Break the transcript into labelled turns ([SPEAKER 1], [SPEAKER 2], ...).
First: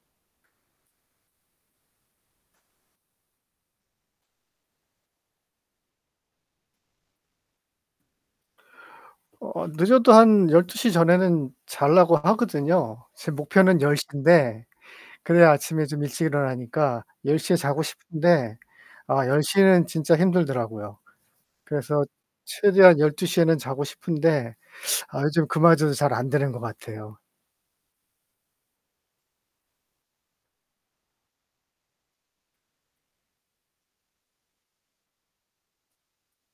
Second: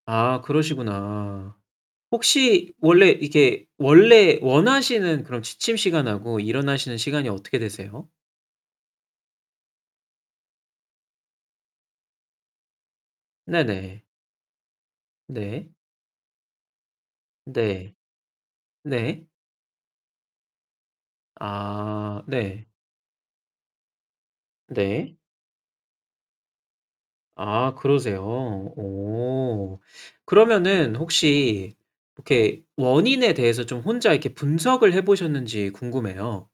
[SPEAKER 1] 아 그러시구나. 혹시 원래 이게 원래 원하시는 그런 취침 시간하고 일어나시는 시간이 어떻게 되세요?
[SPEAKER 2] 어 늦어도 한 12:00 전에는 자려고 하거든요. 제 목표는 열
[SPEAKER 1] 네네.
[SPEAKER 2] 시 인데 그래야
[SPEAKER 1] 네.
[SPEAKER 2] 아침에 좀 일찍 일어나니까 10:00 에 자고
[SPEAKER 1] 네.
[SPEAKER 2] 싶은데
[SPEAKER 1] 네.
[SPEAKER 2] 아 10:00 에는 진짜 힘들더라고요. 그래서
[SPEAKER 1] 아 네.
[SPEAKER 2] 최대한 12:00 에는 자고 싶은데
[SPEAKER 1] 네.
[SPEAKER 2] 아 요즘 그마저도 잘 안 되는 것 같아요.
[SPEAKER 1] 아 그러세요. 어 그러면은 혹시 이렇게 원인에 대해서 좀 혼자 이렇게 분석을 해 보셨는지 궁금해요.